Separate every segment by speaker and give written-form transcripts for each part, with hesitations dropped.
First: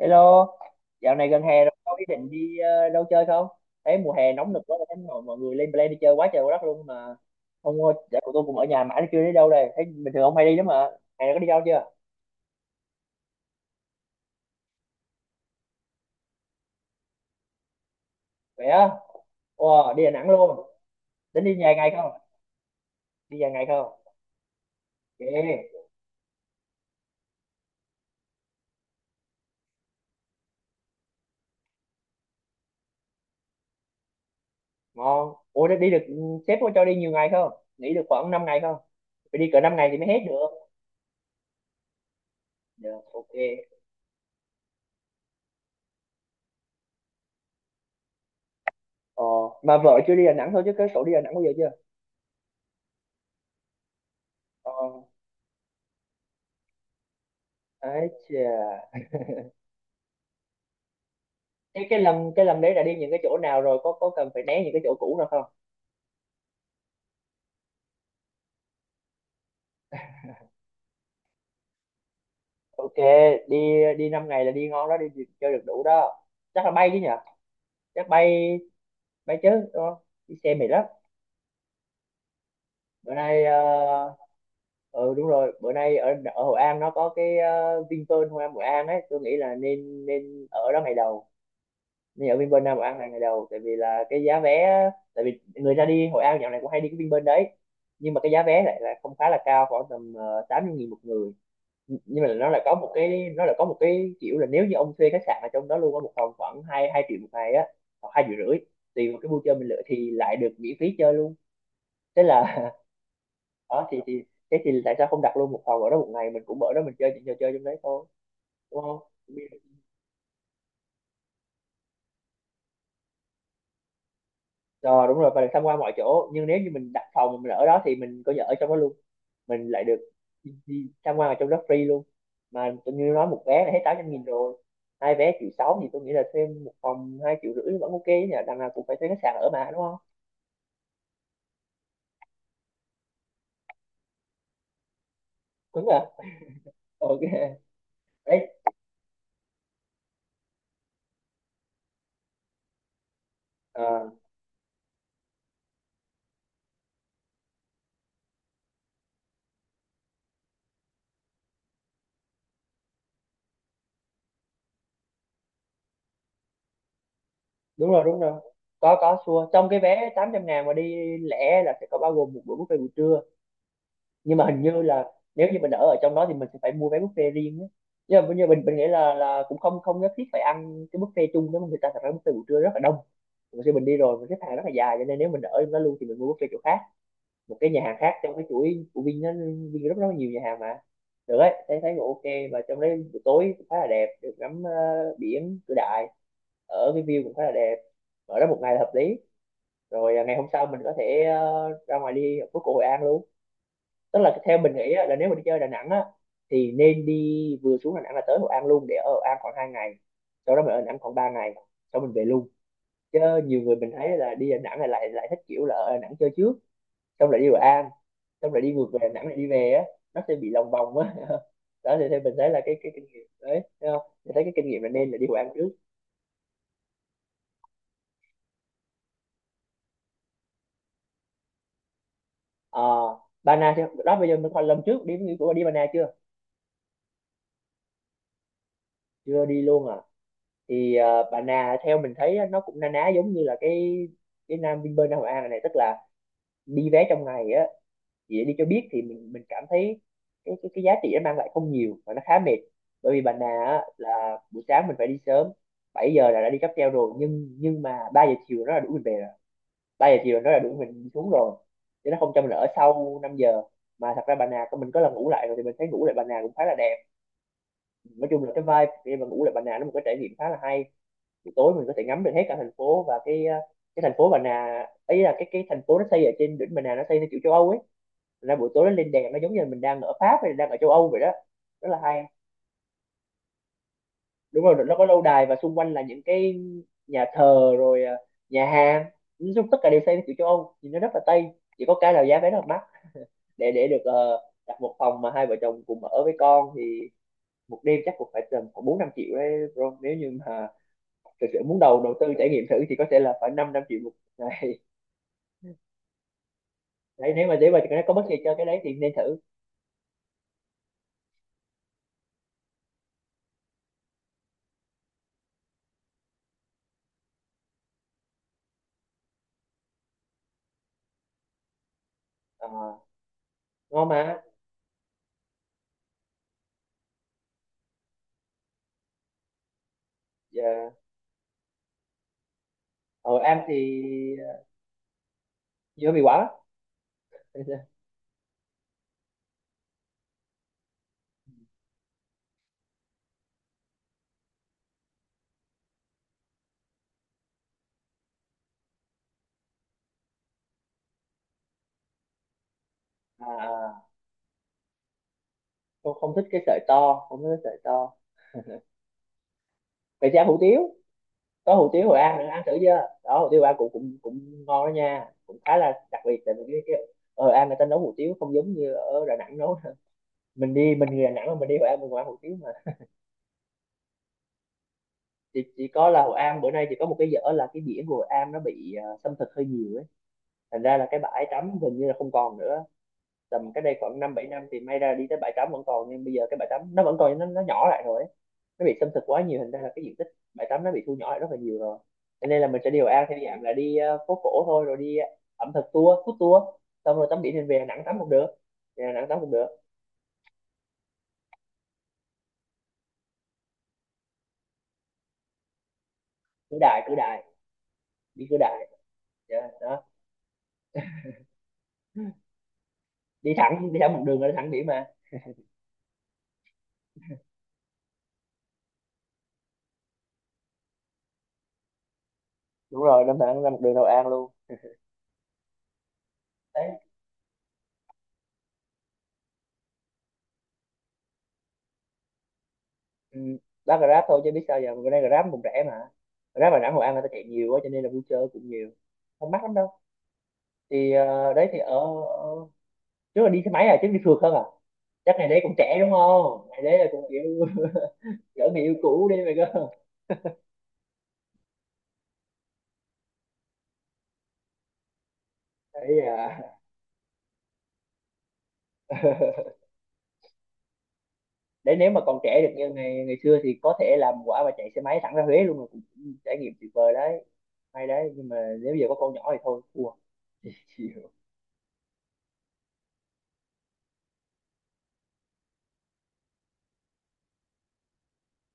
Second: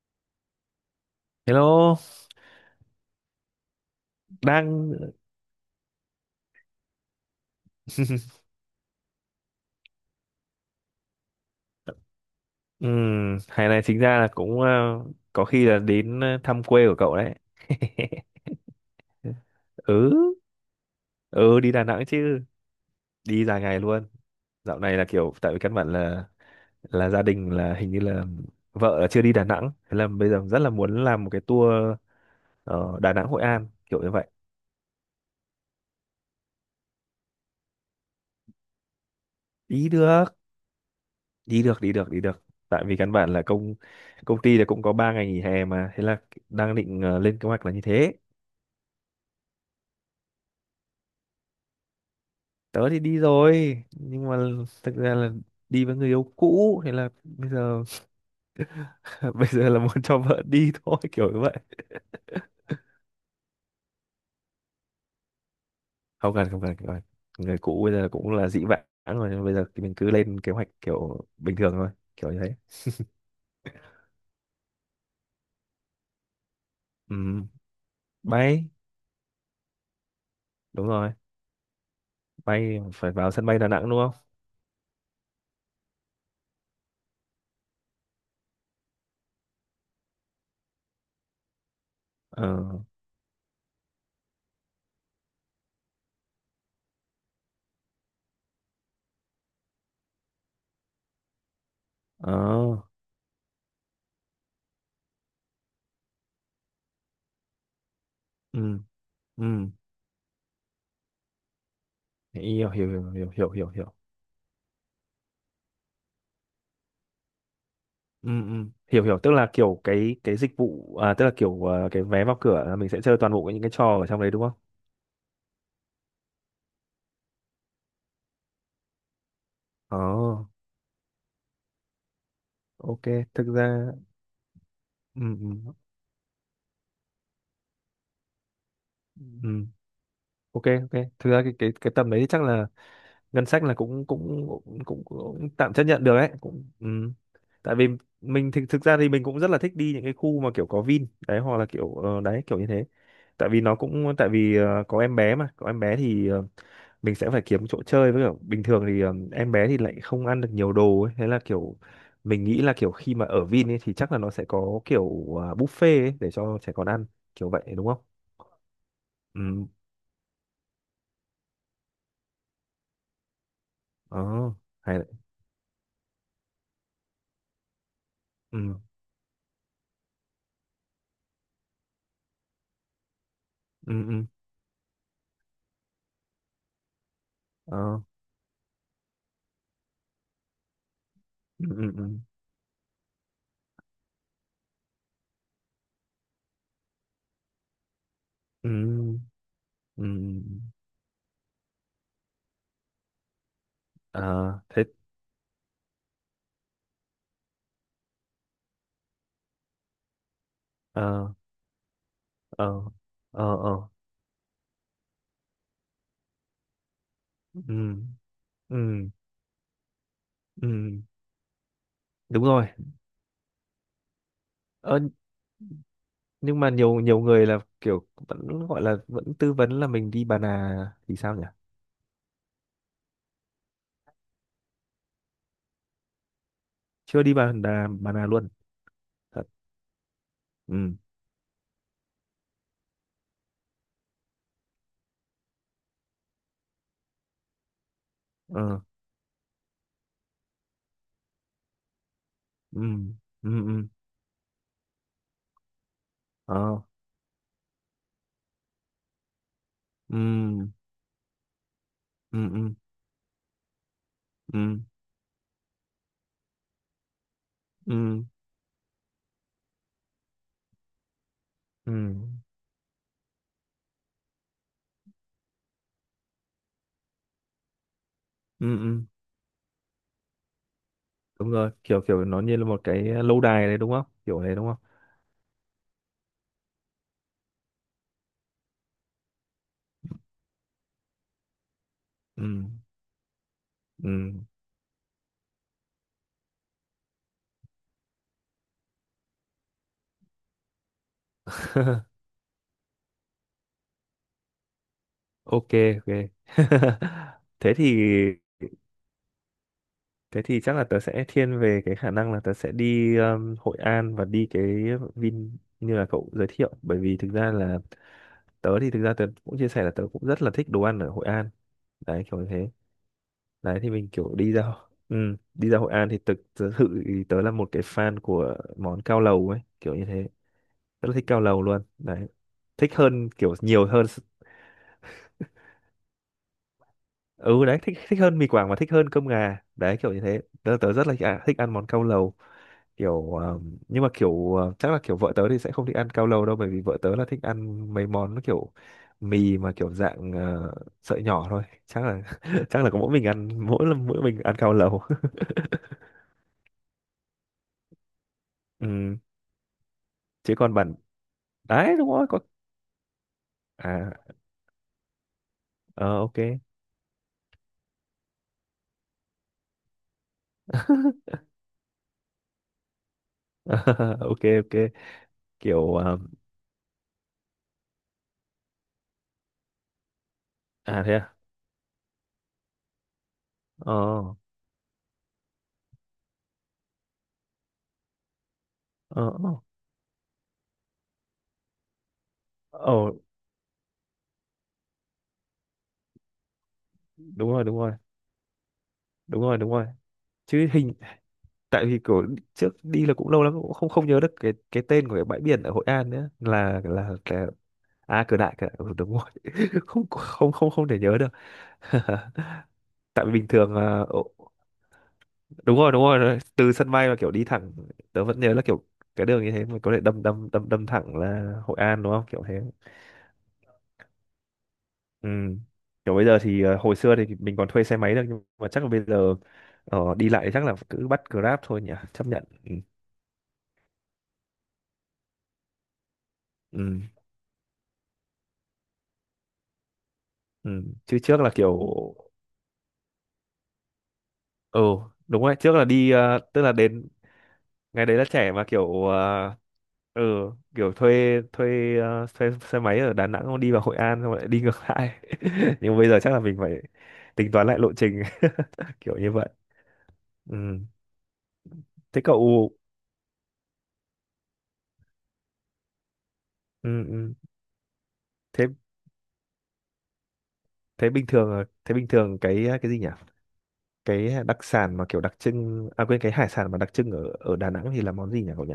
Speaker 1: Hello, dạo này gần hè rồi, có
Speaker 2: Hello,
Speaker 1: ý định đi đâu chơi không? Thấy mùa hè nóng nực quá,
Speaker 2: đang
Speaker 1: thấy mọi người lên plan đi chơi quá trời quá đất luôn mà. Ông ơi, dạ của tôi cũng ở nhà mãi nó chưa đi đâu đây. Thấy bình thường ông hay đi lắm mà. Hè này có đi đâu chưa?
Speaker 2: ừ, hè này chính ra là cũng có khi là đến thăm quê của cậu đấy.
Speaker 1: Vậy á, wow, đi Đà Nẵng
Speaker 2: Ừ,
Speaker 1: luôn. Tính đi
Speaker 2: ừ đi
Speaker 1: vài
Speaker 2: Đà
Speaker 1: ngày
Speaker 2: Nẵng
Speaker 1: không?
Speaker 2: chứ,
Speaker 1: Đi
Speaker 2: đi
Speaker 1: vài
Speaker 2: dài
Speaker 1: ngày
Speaker 2: ngày
Speaker 1: không?
Speaker 2: luôn. Dạo này là kiểu
Speaker 1: Ghê,
Speaker 2: tại vì căn bản là gia đình là hình như là vợ là chưa đi Đà Nẵng, thế là bây giờ rất là muốn làm một cái tour Đà Nẵng Hội An kiểu như vậy.
Speaker 1: ngon. Ủa, đi đi được, sếp có cho đi nhiều ngày không? Nghỉ được khoảng 5 ngày không? Phải đi cỡ 5
Speaker 2: Đi
Speaker 1: ngày thì mới hết
Speaker 2: được,
Speaker 1: được.
Speaker 2: đi được, đi được, đi được. Tại
Speaker 1: Dạ,
Speaker 2: vì căn bản
Speaker 1: ok.
Speaker 2: là công công ty là cũng có 3 ngày nghỉ hè mà, thế là đang định lên kế hoạch là như thế.
Speaker 1: Ờ, mà vợ chưa đi Đà Nẵng thôi chứ cái cậu đi Đà Nẵng bao giờ chưa?
Speaker 2: Tớ thì đi rồi nhưng mà
Speaker 1: Ờ,
Speaker 2: thực ra là đi với người yêu cũ thế là bây giờ
Speaker 1: ấy chà.
Speaker 2: bây giờ là muốn cho vợ đi thôi kiểu như vậy.
Speaker 1: Thế cái lầm đấy đã đi những cái chỗ nào rồi, có cần phải né những cái chỗ cũ nào không?
Speaker 2: Không cần, không cần, không cần. Người cũ bây giờ cũng là dĩ vãng rồi nhưng bây giờ thì mình cứ lên kế hoạch kiểu bình thường thôi kiểu như thế.
Speaker 1: Ok. đi Đi 5 ngày là đi ngon đó, đi đi chơi được đủ đó. Chắc là bay chứ nhỉ.
Speaker 2: Ừ.
Speaker 1: Chắc bay.
Speaker 2: Bay.
Speaker 1: Bay chứ đúng không? Đi xe mệt lắm.
Speaker 2: Đúng rồi, bay phải
Speaker 1: Bữa
Speaker 2: vào
Speaker 1: nay
Speaker 2: sân bay Đà Nẵng đúng không?
Speaker 1: ừ đúng rồi, bữa nay ở ở Hội An nó có cái Vinpearl Hội An, ấy, tôi nghĩ là nên nên ở đó ngày đầu. Nên ở
Speaker 2: Ờ.
Speaker 1: Vinpearl Nam Hội An là ngày đầu, tại vì là cái giá vé... Tại vì người ta đi Hội An dạo này cũng hay đi cái Vinpearl đấy, nhưng mà cái giá vé lại là không, khá là cao, khoảng tầm 80.000 một người. Nhưng mà
Speaker 2: Ờ.
Speaker 1: nó là có một cái kiểu là, nếu như ông thuê khách sạn ở trong đó luôn, có một phòng khoảng hai hai triệu một ngày á, hoặc 2,5 triệu,
Speaker 2: Ừ.
Speaker 1: tùy vào cái vui
Speaker 2: Ừ.
Speaker 1: chơi mình lựa thì lại được miễn phí chơi luôn. Thế là
Speaker 2: Hiểu, hiểu, hiểu, hiểu, hiểu, hiểu,
Speaker 1: đó
Speaker 2: hiểu.
Speaker 1: thì thế thì tại sao không đặt luôn một phòng ở đó, một ngày mình cũng ở đó, mình chơi những trò chơi trong đấy thôi,
Speaker 2: Ừ. Ừ.
Speaker 1: đúng không?
Speaker 2: Hiểu, hiểu, tức là kiểu cái dịch vụ à, tức là kiểu à, cái vé vào cửa là mình sẽ chơi toàn bộ những cái trò ở trong đấy đúng không?
Speaker 1: Rồi, đúng rồi, và được tham quan mọi chỗ, nhưng nếu như mình đặt phòng mình ở đó thì mình coi như ở trong đó luôn, mình lại
Speaker 2: Ờ,
Speaker 1: được đi tham quan ở trong đó free luôn. Mà tôi như
Speaker 2: ok,
Speaker 1: nói, một
Speaker 2: thực
Speaker 1: vé là hết
Speaker 2: ra
Speaker 1: 800.000 rồi. Hai
Speaker 2: ừ,
Speaker 1: vé triệu
Speaker 2: ừ,
Speaker 1: sáu thì tôi nghĩ là thêm một phòng 2,5 triệu vẫn ok nhỉ, đằng nào cũng phải thuê khách sạn
Speaker 2: ừ,
Speaker 1: ở mà đúng không?
Speaker 2: ok, ok, thực ra cái tầm đấy chắc là ngân sách là cũng cũng cũng tạm chấp
Speaker 1: Đúng rồi,
Speaker 2: nhận được đấy, cũng ừ.
Speaker 1: ok.
Speaker 2: Tại vì
Speaker 1: Đấy.
Speaker 2: mình thực thực ra thì mình cũng rất là thích đi những cái khu mà kiểu có Vin đấy hoặc là kiểu đấy kiểu như thế. Tại vì nó
Speaker 1: Ờ,
Speaker 2: cũng tại vì có em bé mà, có em bé thì mình sẽ phải kiếm chỗ chơi với kiểu bình thường thì em bé thì lại không ăn được nhiều đồ ấy thế là kiểu mình nghĩ là kiểu khi mà ở Vin ấy thì chắc là nó sẽ có kiểu à, buffet ấy để cho trẻ con ăn kiểu vậy đúng
Speaker 1: đúng
Speaker 2: không?
Speaker 1: rồi, có, xua
Speaker 2: Ừ.
Speaker 1: trong cái vé 800.000 mà đi lẻ là sẽ có bao gồm một bữa buffet buổi trưa.
Speaker 2: Ờ.
Speaker 1: Nhưng mà hình như
Speaker 2: Hay đấy.
Speaker 1: là nếu như mình ở ở trong đó thì mình sẽ phải mua vé buffet riêng á. Nhưng mà mình
Speaker 2: Ừ.
Speaker 1: mình nghĩ là cũng không không nhất thiết phải ăn cái buffet chung đó. Mà người ta thật ra buffet buổi trưa rất là đông, mình khi mình đi
Speaker 2: Ừ.
Speaker 1: rồi
Speaker 2: Ừ.
Speaker 1: mình xếp hàng rất là dài, cho nên nếu mình ở trong đó luôn thì mình mua buffet chỗ khác, một cái nhà hàng
Speaker 2: Ờ.
Speaker 1: khác trong cái chuỗi của Vin nó... Vin rất rất là nhiều nhà hàng mà. Được đấy,
Speaker 2: Ừ.
Speaker 1: thấy
Speaker 2: Ừ.
Speaker 1: thấy
Speaker 2: Ừ.
Speaker 1: cũng ok. Và trong đấy buổi tối cũng khá là đẹp, được ngắm biển Cửa Đại, ở cái view cũng khá là đẹp, ở đó một ngày là hợp lý.
Speaker 2: Ừ. Ừ.
Speaker 1: Rồi ngày hôm sau mình có thể ra ngoài đi ở phố cổ Hội An luôn. Tức
Speaker 2: Ờ
Speaker 1: là theo mình
Speaker 2: thế.
Speaker 1: nghĩ á, là nếu mà đi chơi Đà Nẵng á, thì nên đi, vừa xuống Đà Nẵng là tới Hội An luôn, để ở Hội An khoảng 2 ngày, sau đó mình ở Đà Nẵng khoảng
Speaker 2: Ờ.
Speaker 1: 3 ngày, sau mình về luôn.
Speaker 2: Ờ.
Speaker 1: Chứ
Speaker 2: Ờ.
Speaker 1: nhiều người
Speaker 2: Ờ.
Speaker 1: mình thấy là đi Đà Nẵng là lại lại thích kiểu là ở Đà Nẵng chơi trước, xong lại đi Hội
Speaker 2: Ừ.
Speaker 1: An, xong lại đi ngược về
Speaker 2: Ừ.
Speaker 1: Đà Nẵng, lại đi về á, nó sẽ bị
Speaker 2: Ừ.
Speaker 1: lòng vòng á. Đó thì theo mình
Speaker 2: Đúng
Speaker 1: thấy là
Speaker 2: rồi.
Speaker 1: cái kinh nghiệm đấy, thấy không, mình thấy cái kinh nghiệm là
Speaker 2: Ờ,
Speaker 1: nên là đi Hội An trước.
Speaker 2: nhưng mà nhiều nhiều người là kiểu vẫn gọi là vẫn tư vấn là mình đi Bà Nà thì sao nhỉ?
Speaker 1: À, Ba Na chứ đó, bây giờ mình còn, lần trước đi, đi của đi Ba Na chưa?
Speaker 2: Chưa đi bà đà bà nào luôn. Thật.
Speaker 1: Chưa đi luôn à?
Speaker 2: Ừ.
Speaker 1: Thì Bà Na theo mình thấy á, nó cũng na ná giống như là cái Nam Vinpearl Nam Hội An này, tức là đi vé trong ngày á, chỉ để đi cho
Speaker 2: Ờ.
Speaker 1: biết thì mình cảm thấy cái giá trị nó mang lại không nhiều và nó khá mệt.
Speaker 2: Ừ.
Speaker 1: Bởi vì Bà Na
Speaker 2: Ừ.
Speaker 1: á,
Speaker 2: Ừ.
Speaker 1: là buổi sáng mình phải đi sớm, 7 giờ là đã đi cáp
Speaker 2: Ờ.
Speaker 1: treo rồi, nhưng mà 3 giờ chiều nó là đuổi mình về rồi, ba giờ
Speaker 2: Ừ.
Speaker 1: chiều nó là đuổi mình xuống rồi, chứ nó không
Speaker 2: Ừ.
Speaker 1: cho mình ở
Speaker 2: Ừ.
Speaker 1: sau 5 giờ. Mà thật ra Bà
Speaker 2: Ừ.
Speaker 1: Nà mình có lần ngủ lại rồi, thì mình thấy ngủ lại Bà Nà cũng khá là đẹp.
Speaker 2: Ừ.
Speaker 1: Nói chung là cái vibe khi mà ngủ lại Bà Nà, nó một cái trải nghiệm khá là hay, buổi tối mình
Speaker 2: Ừ.
Speaker 1: có thể ngắm được hết cả thành phố và cái thành phố Bà Nà ấy, là cái thành phố nó xây ở trên đỉnh Bà Nà, nó xây theo kiểu châu Âu ấy. Thành ra
Speaker 2: Ừ.
Speaker 1: buổi tối nó
Speaker 2: Ừ.
Speaker 1: lên đèn, nó giống như là mình đang ở Pháp hay là đang ở châu Âu vậy đó,
Speaker 2: Đúng rồi,
Speaker 1: rất là
Speaker 2: kiểu
Speaker 1: hay.
Speaker 2: kiểu nó như là một cái lâu đài đấy đúng không, kiểu đấy
Speaker 1: Đúng
Speaker 2: đúng không?
Speaker 1: rồi, nó có lâu đài và xung quanh là những cái nhà thờ, rồi nhà hàng, nói chung tất cả đều xây theo kiểu châu Âu, nhìn nó rất là Tây. Chỉ có cái là giá
Speaker 2: Ừ.
Speaker 1: vé rất là mắc, để được
Speaker 2: Ừ.
Speaker 1: đặt một phòng mà hai vợ chồng cùng ở với con thì một đêm chắc cũng phải tầm khoảng 4-5 triệu đấy bro, nếu như mà thực sự muốn đầu đầu tư trải nghiệm thử thì có thể là phải năm năm triệu một ngày.
Speaker 2: Ok, ok.
Speaker 1: Đấy nếu mà để
Speaker 2: Thế
Speaker 1: mà
Speaker 2: thì
Speaker 1: có bất kỳ cho cái đấy thì nên thử.
Speaker 2: thế thì chắc là tớ sẽ thiên về cái khả năng là tớ sẽ đi Hội An và đi cái Vin như là cậu giới thiệu bởi vì thực ra là tớ thì thực ra tớ cũng chia sẻ là tớ cũng rất là thích đồ ăn ở Hội An đấy kiểu như
Speaker 1: Ờ,
Speaker 2: thế. Đấy thì
Speaker 1: ngon
Speaker 2: mình
Speaker 1: mà.
Speaker 2: kiểu đi ra ừ, đi ra Hội An thì thực thực sự thì tớ là một cái fan của món cao lầu ấy kiểu như thế,
Speaker 1: Dạ.
Speaker 2: rất là thích cao lầu luôn đấy, thích hơn
Speaker 1: Ở
Speaker 2: kiểu
Speaker 1: em
Speaker 2: nhiều
Speaker 1: thì
Speaker 2: hơn.
Speaker 1: dưa bị quả.
Speaker 2: Ừ đấy, thích thích hơn mì Quảng và thích hơn cơm gà đấy kiểu như thế, tớ, tớ rất là à, thích ăn món cao lầu kiểu nhưng mà kiểu chắc là kiểu vợ tớ thì sẽ không thích ăn cao lầu đâu bởi vì vợ tớ là thích ăn mấy món nó kiểu mì mà kiểu dạng sợi nhỏ thôi chắc là chắc là có mỗi mình ăn, mỗi
Speaker 1: À,
Speaker 2: lần mỗi mình ăn cao lầu.
Speaker 1: không không thích cái sợi to, không thích cái sợi to.
Speaker 2: Ừ.
Speaker 1: Vậy thì ăn
Speaker 2: Chứ
Speaker 1: hủ
Speaker 2: còn
Speaker 1: tiếu,
Speaker 2: bản
Speaker 1: có hủ
Speaker 2: đấy
Speaker 1: tiếu
Speaker 2: đúng
Speaker 1: Hội
Speaker 2: rồi
Speaker 1: An
Speaker 2: có
Speaker 1: nữa, ăn thử chưa đó? Hủ tiếu Hội An cũng cũng
Speaker 2: à.
Speaker 1: cũng ngon đó nha, cũng khá là
Speaker 2: Ờ,
Speaker 1: đặc
Speaker 2: ok.
Speaker 1: biệt, tại vì cái... ở Hội An người ta nấu hủ tiếu không giống như ở Đà Nẵng nấu. Mình đi, mình người Đà Nẵng mà mình đi Hội An mình cũng ăn hủ tiếu mà.
Speaker 2: Ok, ok
Speaker 1: Chỉ
Speaker 2: kiểu
Speaker 1: có là Hội An bữa nay chỉ có một cái dở, là cái biển của Hội An nó bị xâm thực hơi nhiều ấy, thành ra
Speaker 2: à
Speaker 1: là
Speaker 2: thế
Speaker 1: cái
Speaker 2: à.
Speaker 1: bãi tắm gần như là không còn nữa. Tầm cái đây khoảng
Speaker 2: Ờ.
Speaker 1: 5-7 năm thì may ra đi tới bãi tắm vẫn còn, nhưng bây giờ cái bãi tắm nó vẫn còn nhưng nó nhỏ lại rồi ấy. Nó bị xâm thực
Speaker 2: Ờ.
Speaker 1: quá
Speaker 2: Ờ.
Speaker 1: nhiều hình ra là cái diện tích bãi tắm nó bị thu nhỏ lại rất là nhiều rồi. Cho nên là mình sẽ
Speaker 2: Ờ,
Speaker 1: điều An theo dạng là đi phố cổ thôi, rồi đi ẩm thực tour, food tour, xong rồi tắm
Speaker 2: đúng
Speaker 1: biển thì
Speaker 2: rồi, đúng
Speaker 1: về Đà
Speaker 2: rồi,
Speaker 1: Nẵng tắm cũng được. Về Đà Nẵng tắm
Speaker 2: đúng
Speaker 1: cũng
Speaker 2: rồi,
Speaker 1: được.
Speaker 2: đúng rồi chứ hình tại vì kiểu trước đi là cũng lâu lắm cũng không không nhớ được cái tên của cái bãi biển ở Hội An nữa
Speaker 1: Cửa Đại, Cửa Đại,
Speaker 2: là à Cửa
Speaker 1: đi
Speaker 2: Đại,
Speaker 1: Cửa
Speaker 2: Cửa Đại.
Speaker 1: Đại.
Speaker 2: Ừ, đúng rồi.
Speaker 1: Dạ, đó.
Speaker 2: Không, không, không, không thể nhớ được. Tại vì bình
Speaker 1: Đi
Speaker 2: thường
Speaker 1: thẳng, đi thẳng một đường là đi thẳng biển mà.
Speaker 2: đúng rồi, đúng rồi, đúng rồi. Từ sân bay mà kiểu đi thẳng, tớ vẫn nhớ là kiểu cái đường như thế mà có thể đâm đâm đâm đâm thẳng là Hội An đúng không kiểu thế.
Speaker 1: Đúng rồi, Đà thẳng ra một đường Hội An luôn.
Speaker 2: Ừ. Kiểu bây giờ thì
Speaker 1: Đấy.
Speaker 2: hồi xưa thì mình còn thuê xe máy được nhưng mà chắc là bây giờ đi lại chắc là cứ bắt Grab thôi nhỉ, chấp nhận. Ừ.
Speaker 1: Ừ. Bác Grab thôi, chứ biết sao giờ, bữa nay Grab cũng rẻ mà. Grab Đà Nẵng
Speaker 2: Ừ.
Speaker 1: Hội An người ta chạy nhiều quá cho nên là vui chơi cũng nhiều. Không mắc lắm đâu.
Speaker 2: Ừ.
Speaker 1: Thì
Speaker 2: Chứ trước là
Speaker 1: đấy thì
Speaker 2: kiểu
Speaker 1: ở, ở trước là đi xe máy à, chứ đi phượt không à?
Speaker 2: ừ
Speaker 1: Chắc
Speaker 2: đúng
Speaker 1: ngày
Speaker 2: rồi,
Speaker 1: đấy
Speaker 2: trước
Speaker 1: cũng
Speaker 2: là
Speaker 1: trẻ đúng
Speaker 2: đi tức
Speaker 1: không?
Speaker 2: là
Speaker 1: Ngày đấy là
Speaker 2: đến
Speaker 1: cũng kiểu
Speaker 2: ngày đấy là trẻ mà
Speaker 1: gỡ người yêu
Speaker 2: kiểu
Speaker 1: cũ đi mày cơ.
Speaker 2: ừ kiểu thuê thuê thuê xe máy ở Đà Nẵng xong đi vào Hội An xong lại đi ngược lại. Nhưng bây giờ
Speaker 1: Đấy
Speaker 2: chắc là mình
Speaker 1: à.
Speaker 2: phải tính toán lại lộ trình. Kiểu như vậy. Ừ.
Speaker 1: Đấy, nếu mà
Speaker 2: Thế
Speaker 1: còn trẻ
Speaker 2: cậu
Speaker 1: được như ngày ngày xưa thì có thể làm quả và chạy xe máy thẳng ra Huế luôn là cũng trải nghiệm tuyệt
Speaker 2: ừ,
Speaker 1: vời
Speaker 2: ừ.
Speaker 1: đấy. Hay đấy, nhưng mà
Speaker 2: Thế
Speaker 1: nếu giờ có con nhỏ thì thôi thua.
Speaker 2: thế bình
Speaker 1: Chịu.
Speaker 2: thường thế bình thường cái gì nhỉ? Cái đặc sản mà kiểu đặc trưng à quên cái hải sản mà đặc trưng ở ở Đà Nẵng thì là món gì nhỉ cậu nhỉ?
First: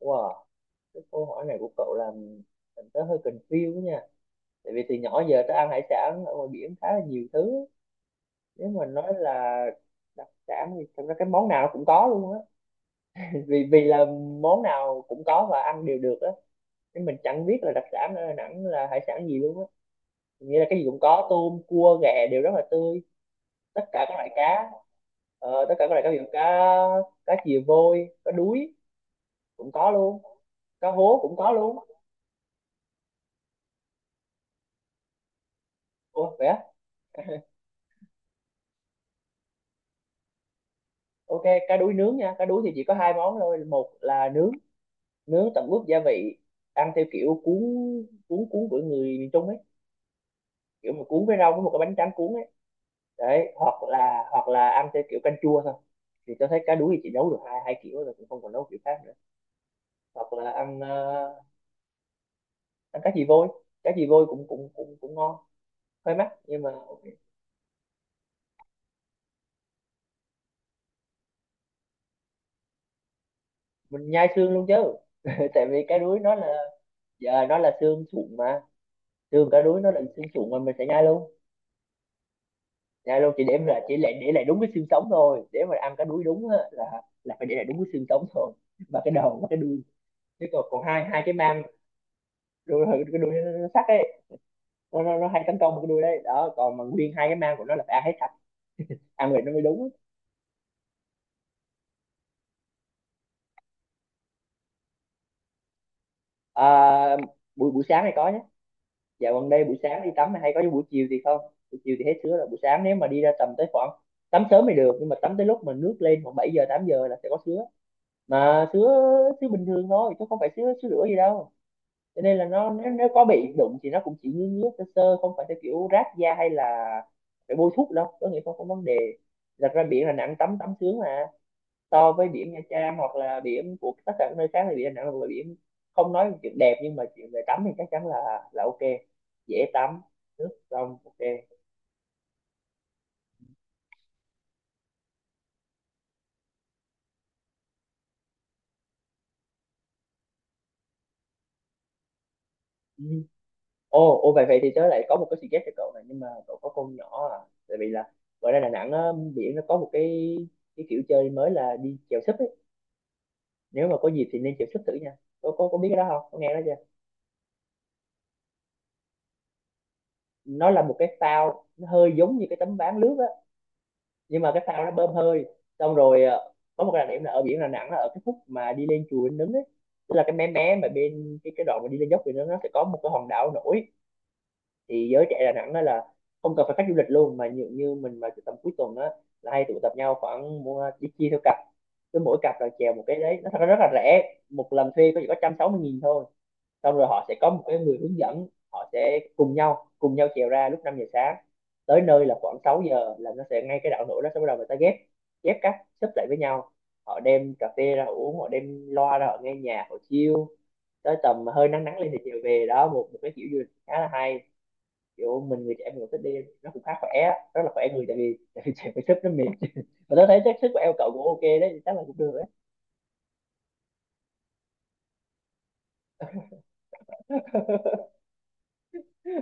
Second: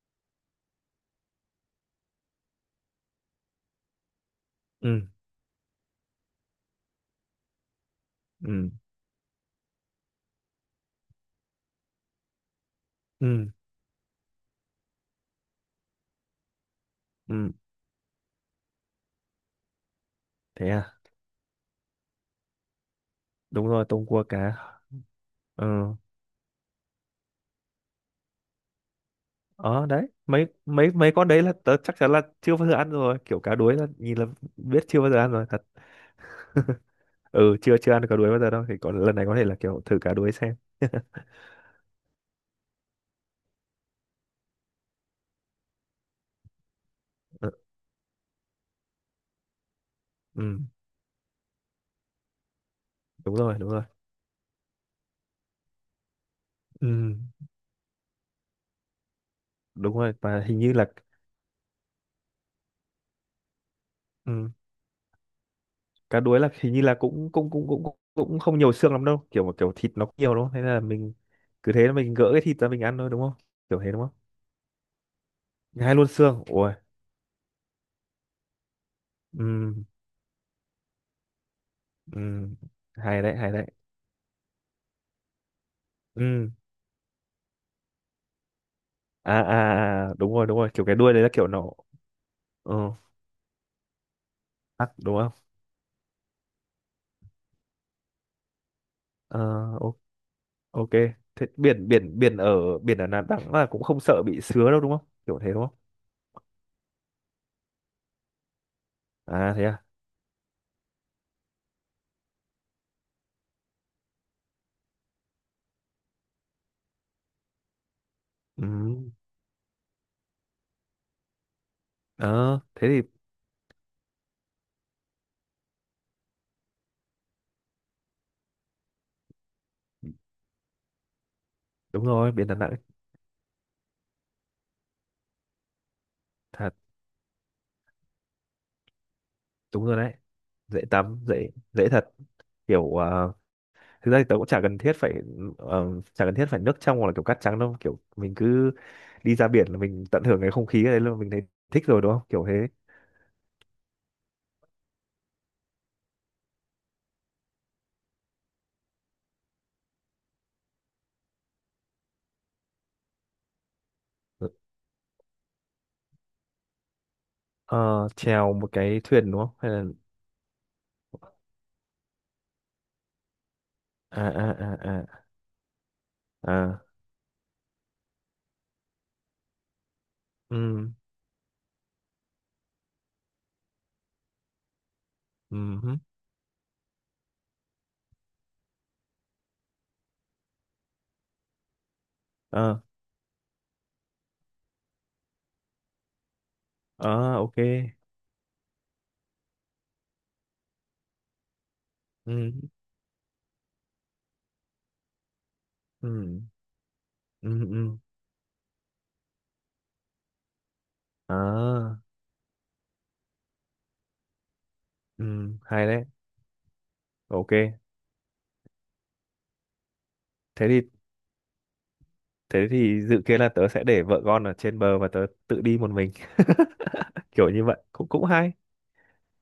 Speaker 1: Wow, cái câu hỏi này của cậu làm tớ hơi confused nha. Tại vì từ
Speaker 2: Ừ.
Speaker 1: nhỏ giờ tớ ăn hải sản ở ngoài biển khá là nhiều thứ. Nếu
Speaker 2: Ừ.
Speaker 1: mà nói là đặc sản thì thật ra cái món nào nó cũng có luôn á.
Speaker 2: Ừ.
Speaker 1: Vì vì là món nào cũng có và ăn đều được á, nên mình chẳng
Speaker 2: Ừ.
Speaker 1: biết là đặc sản ở Đà Nẵng là hải sản gì luôn á. Nghĩa là
Speaker 2: Thế
Speaker 1: cái gì
Speaker 2: à.
Speaker 1: cũng có, tôm cua ghẹ đều rất là tươi.
Speaker 2: Đúng
Speaker 1: Tất
Speaker 2: rồi
Speaker 1: cả
Speaker 2: tôm
Speaker 1: các
Speaker 2: cua
Speaker 1: loại
Speaker 2: cá.
Speaker 1: cá, tất cả các
Speaker 2: Ừ.
Speaker 1: loại cá, ví dụ cá cá chìa vôi, cá đuối cũng
Speaker 2: Ờ
Speaker 1: có
Speaker 2: đấy,
Speaker 1: luôn,
Speaker 2: mấy mấy
Speaker 1: cá
Speaker 2: mấy
Speaker 1: hố
Speaker 2: con
Speaker 1: cũng
Speaker 2: đấy
Speaker 1: có
Speaker 2: là tớ
Speaker 1: luôn.
Speaker 2: chắc chắn là chưa bao giờ ăn rồi kiểu cá đuối là nhìn là biết chưa bao giờ ăn rồi thật.
Speaker 1: Ủa vậy á?
Speaker 2: Ừ, chưa chưa ăn cá đuối bao giờ đâu thì có lần này có thể là kiểu thử cá đuối xem.
Speaker 1: Ok, cá đuối nướng nha. Cá đuối thì chỉ có hai món thôi, một là nướng, nướng tẩm ướp gia vị, ăn theo kiểu
Speaker 2: Ừ,
Speaker 1: cuốn, cuốn của người miền Trung ấy,
Speaker 2: ừ
Speaker 1: kiểu mà cuốn với rau với một cái bánh tráng cuốn ấy.
Speaker 2: đúng
Speaker 1: Đấy,
Speaker 2: rồi, đúng rồi.
Speaker 1: hoặc là ăn theo kiểu canh chua thôi. Thì tôi thấy cá đuối thì chị
Speaker 2: Ừ
Speaker 1: nấu được hai hai kiểu rồi, cũng không còn nấu kiểu khác nữa.
Speaker 2: đúng rồi
Speaker 1: Hoặc
Speaker 2: và
Speaker 1: là
Speaker 2: hình như
Speaker 1: ăn
Speaker 2: là
Speaker 1: ăn cá chì vôi, cá chì vôi cũng
Speaker 2: ừ
Speaker 1: cũng cũng cũng ngon, hơi
Speaker 2: cá
Speaker 1: mắc
Speaker 2: đuối là
Speaker 1: nhưng mà
Speaker 2: hình như là
Speaker 1: ok.
Speaker 2: cũng cũng cũng cũng cũng cũng không nhiều xương lắm đâu kiểu mà kiểu thịt nó cũng nhiều đúng không, thế là mình cứ thế là mình gỡ cái thịt ra mình ăn thôi đúng không, kiểu thế đúng
Speaker 1: Mình
Speaker 2: không?
Speaker 1: nhai xương luôn chứ. Tại vì
Speaker 2: Hai
Speaker 1: cá
Speaker 2: luôn
Speaker 1: đuối nó
Speaker 2: xương
Speaker 1: là,
Speaker 2: ôi.
Speaker 1: giờ nó là xương sụn mà, xương cá
Speaker 2: Ừ.
Speaker 1: đuối nó là xương sụn mà mình sẽ nhai luôn.
Speaker 2: Ừ.
Speaker 1: Nhai
Speaker 2: Hay
Speaker 1: luôn,
Speaker 2: đấy,
Speaker 1: chỉ
Speaker 2: hay
Speaker 1: để
Speaker 2: đấy.
Speaker 1: là chỉ để lại đúng cái xương sống thôi, để mà ăn cá đuối đúng
Speaker 2: Ừ.
Speaker 1: á, là phải để lại đúng cái xương sống thôi, và cái đầu
Speaker 2: À, à
Speaker 1: và cái đuôi.
Speaker 2: à, à, đúng rồi,
Speaker 1: Thế
Speaker 2: đúng
Speaker 1: còn
Speaker 2: rồi
Speaker 1: còn
Speaker 2: kiểu cái
Speaker 1: hai
Speaker 2: đuôi
Speaker 1: hai
Speaker 2: đấy là
Speaker 1: cái
Speaker 2: kiểu
Speaker 1: mang,
Speaker 2: nó
Speaker 1: đuôi,
Speaker 2: ờ
Speaker 1: cái đuôi nó sắc ấy.
Speaker 2: tắc
Speaker 1: nó,
Speaker 2: đúng
Speaker 1: nó, nó
Speaker 2: không?
Speaker 1: hay tấn công một cái đuôi đấy đó, còn mà nguyên hai cái mang của nó là phải ăn hết sạch, ăn
Speaker 2: Ờ.
Speaker 1: vậy nó mới đúng.
Speaker 2: Ô. Ok. Thế biển biển biển ở Đà Nẵng là cũng không sợ bị sứa đâu đúng không kiểu thế đúng không?
Speaker 1: À, buổi buổi sáng hay có nhé. Dạ gần
Speaker 2: À
Speaker 1: đây
Speaker 2: thế
Speaker 1: buổi
Speaker 2: à.
Speaker 1: sáng đi tắm hay có chứ buổi chiều thì không. Buổi chiều thì hết sứa rồi, buổi sáng nếu mà đi ra tầm tới khoảng, tắm sớm thì được, nhưng mà tắm tới lúc mà nước lên khoảng 7 giờ 8 giờ là sẽ có sứa. Mà
Speaker 2: Ừ.
Speaker 1: sứa, sứa bình thường thôi chứ không phải sứa sứa rửa gì đâu, cho nên là
Speaker 2: Ờ
Speaker 1: nó
Speaker 2: thế
Speaker 1: nếu,
Speaker 2: thì
Speaker 1: nếu có bị đụng thì nó cũng chỉ ngứa ngứa sơ sơ, không phải theo kiểu rát da hay là phải bôi thuốc đâu, có nghĩa không có vấn đề. Đặt ra biển là nặng, tắm tắm sướng mà.
Speaker 2: đúng
Speaker 1: So với
Speaker 2: rồi biển
Speaker 1: biển
Speaker 2: Đà
Speaker 1: Nha
Speaker 2: Nẵng
Speaker 1: Trang hoặc là biển của tất cả các nơi khác thì biển Đà Nẵng là biển, không nói về chuyện
Speaker 2: thật.
Speaker 1: đẹp, nhưng mà chuyện về tắm thì chắc chắn là ok dễ
Speaker 2: Đúng rồi
Speaker 1: tắm,
Speaker 2: đấy,
Speaker 1: nước
Speaker 2: dễ
Speaker 1: trong,
Speaker 2: tắm
Speaker 1: ok.
Speaker 2: dễ dễ thật kiểu thực ra thì tớ cũng chả cần thiết phải ờ, chả cần thiết phải nước trong hoặc là kiểu cát trắng đâu kiểu mình cứ đi ra biển là mình tận hưởng cái không khí ở đấy luôn mình thấy thích rồi đúng không kiểu thế.
Speaker 1: Ừ. ô ô vậy vậy thì tớ lại có một cái suggest cho cậu này, nhưng mà cậu có con nhỏ à. Tại vì là ngoài ra Đà Nẵng á, biển nó có một cái kiểu chơi mới là đi chèo súp ấy. Nếu mà có dịp thì nên chèo súp thử nha, có biết cái đó không, có nghe đó chưa?
Speaker 2: Ờ, chèo một cái thuyền đúng không hay là
Speaker 1: Nó là một cái phao, nó hơi giống như cái tấm ván lướt á,
Speaker 2: à
Speaker 1: nhưng mà
Speaker 2: à
Speaker 1: cái phao nó
Speaker 2: à
Speaker 1: bơm
Speaker 2: à?
Speaker 1: hơi. Xong rồi
Speaker 2: À.
Speaker 1: có một cái đặc điểm là ở biển Đà Nẵng là ở cái khúc mà đi lên chùa Linh Ứng ấy, tức là cái mé mé mà
Speaker 2: Ừ.
Speaker 1: bên cái đoạn mà đi lên dốc thì nó sẽ có một cái hòn đảo nổi. Thì giới trẻ Đà
Speaker 2: Ừ.
Speaker 1: Nẵng đó
Speaker 2: Hứ.
Speaker 1: là không cần phải khách du lịch luôn, mà như mình mà tầm cuối tuần đó là hay tụ tập nhau khoảng, mua đi chia theo cặp, cứ mỗi cặp là
Speaker 2: Ờ.
Speaker 1: chèo một cái. Đấy, nó thật ra rất là rẻ, một lần thuê có chỉ có 160 nghìn thôi. Xong rồi họ
Speaker 2: Ờ.
Speaker 1: sẽ có
Speaker 2: Ok.
Speaker 1: một cái người hướng dẫn, họ sẽ cùng nhau trèo ra lúc 5 giờ sáng, tới nơi là
Speaker 2: Ừ.
Speaker 1: khoảng 6 giờ là nó sẽ ngay cái đạo nổi đó sẽ bắt đầu người ta ghép, ghép các, xếp lại với
Speaker 2: Ừ.
Speaker 1: nhau. Họ
Speaker 2: Ừ.
Speaker 1: đem cà phê
Speaker 2: Ừ.
Speaker 1: ra họ uống, họ đem loa ra họ nghe nhạc, họ chill tới tầm hơi nắng
Speaker 2: À.
Speaker 1: nắng lên thì chiều về đó. Một một cái kiểu du lịch khá là hay, kiểu
Speaker 2: Ừ.
Speaker 1: mình người trẻ
Speaker 2: Hay
Speaker 1: mình
Speaker 2: đấy.
Speaker 1: cũng thích đi. Nó cũng khá khỏe,
Speaker 2: Ok.
Speaker 1: rất là khỏe người, tại vì trẻ phải sức nó mệt. Mà tôi thấy chắc
Speaker 2: Thế
Speaker 1: sức của
Speaker 2: thì
Speaker 1: em cậu cũng ok đấy, chắc là cũng được đấy.
Speaker 2: thế thì dự kiến là tớ sẽ để vợ con ở trên bờ và tớ tự đi một mình. Kiểu như vậy cũng cũng hay.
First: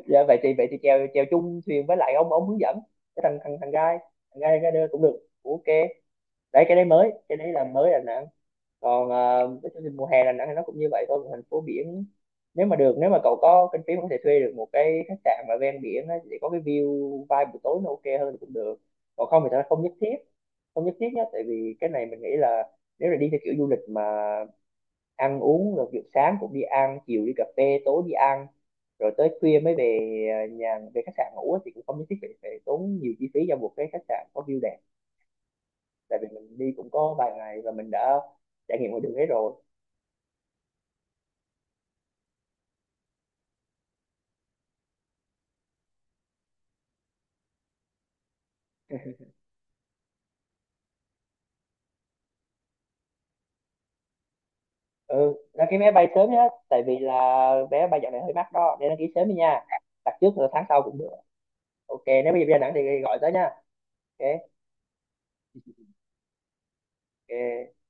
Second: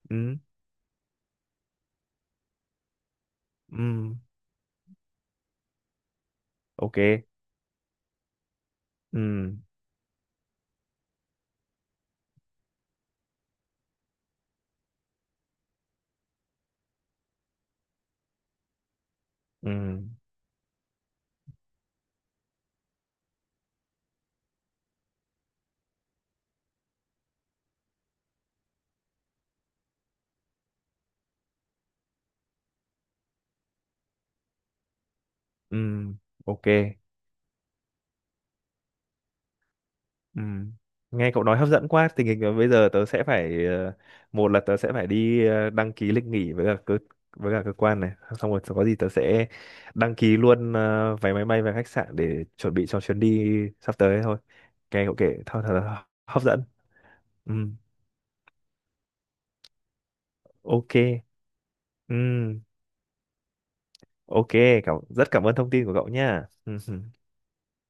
Speaker 1: Dạ
Speaker 2: Ừ.
Speaker 1: vậy thì chèo, chèo chung thuyền với lại ông hướng dẫn, cái thằng thằng thằng gai,
Speaker 2: Ừ.
Speaker 1: thằng gai rider cũng được, ok. Đấy cái đấy
Speaker 2: Ok.
Speaker 1: mới, cái đấy là mới Đà Nẵng. Còn
Speaker 2: Ừ.
Speaker 1: cái chương trình mùa hè Đà Nẵng thì nó cũng như vậy thôi, một thành phố biển. Nếu mà được, nếu mà cậu có kinh phí mà có thể thuê được một cái khách sạn mà ven biển á, để có cái view vibe buổi tối nó ok hơn thì cũng được. Còn không thì thật ra không nhất
Speaker 2: Ừ.
Speaker 1: thiết, không nhất thiết nhé. Tại vì cái này mình nghĩ là nếu là đi theo kiểu du lịch mà ăn uống rồi, kiểu sáng cũng đi ăn, chiều đi cà phê, tối đi ăn, rồi tới khuya mới về à, nhà về khách sạn ngủ á, thì cũng không nhất thiết phải tốn nhiều chi phí cho một cái khách sạn có view đẹp.
Speaker 2: Ừ.
Speaker 1: Tại vì mình
Speaker 2: Ok.
Speaker 1: đi cũng có vài ngày và mình đã trải nghiệm ngoài đường hết rồi.
Speaker 2: Ừ. Nghe cậu nói hấp dẫn quá, tình hình là bây giờ tớ sẽ phải một là tớ sẽ phải đi đăng ký lịch nghỉ với cả cơ quan này, xong rồi có gì tớ sẽ đăng ký luôn vé máy bay và khách sạn để chuẩn bị cho chuyến đi sắp tới thôi. Nghe cậu
Speaker 1: Ừ,
Speaker 2: kể thật
Speaker 1: đăng
Speaker 2: thật
Speaker 1: ký vé
Speaker 2: là
Speaker 1: bay sớm
Speaker 2: hấp
Speaker 1: nhé,
Speaker 2: dẫn.
Speaker 1: tại vì là
Speaker 2: Ừ.
Speaker 1: vé bay dạo này hơi mắc đó, nên đăng ký sớm đi nha, đặt trước là tháng sau
Speaker 2: Ok.
Speaker 1: cũng được. Ok,
Speaker 2: Ừ.
Speaker 1: nếu bây giờ đi Đà Nẵng thì gọi tới nha. Ok.
Speaker 2: Ok. Cảm rất cảm ơn thông tin của cậu nha. Ừ. Ừ.
Speaker 1: Ok.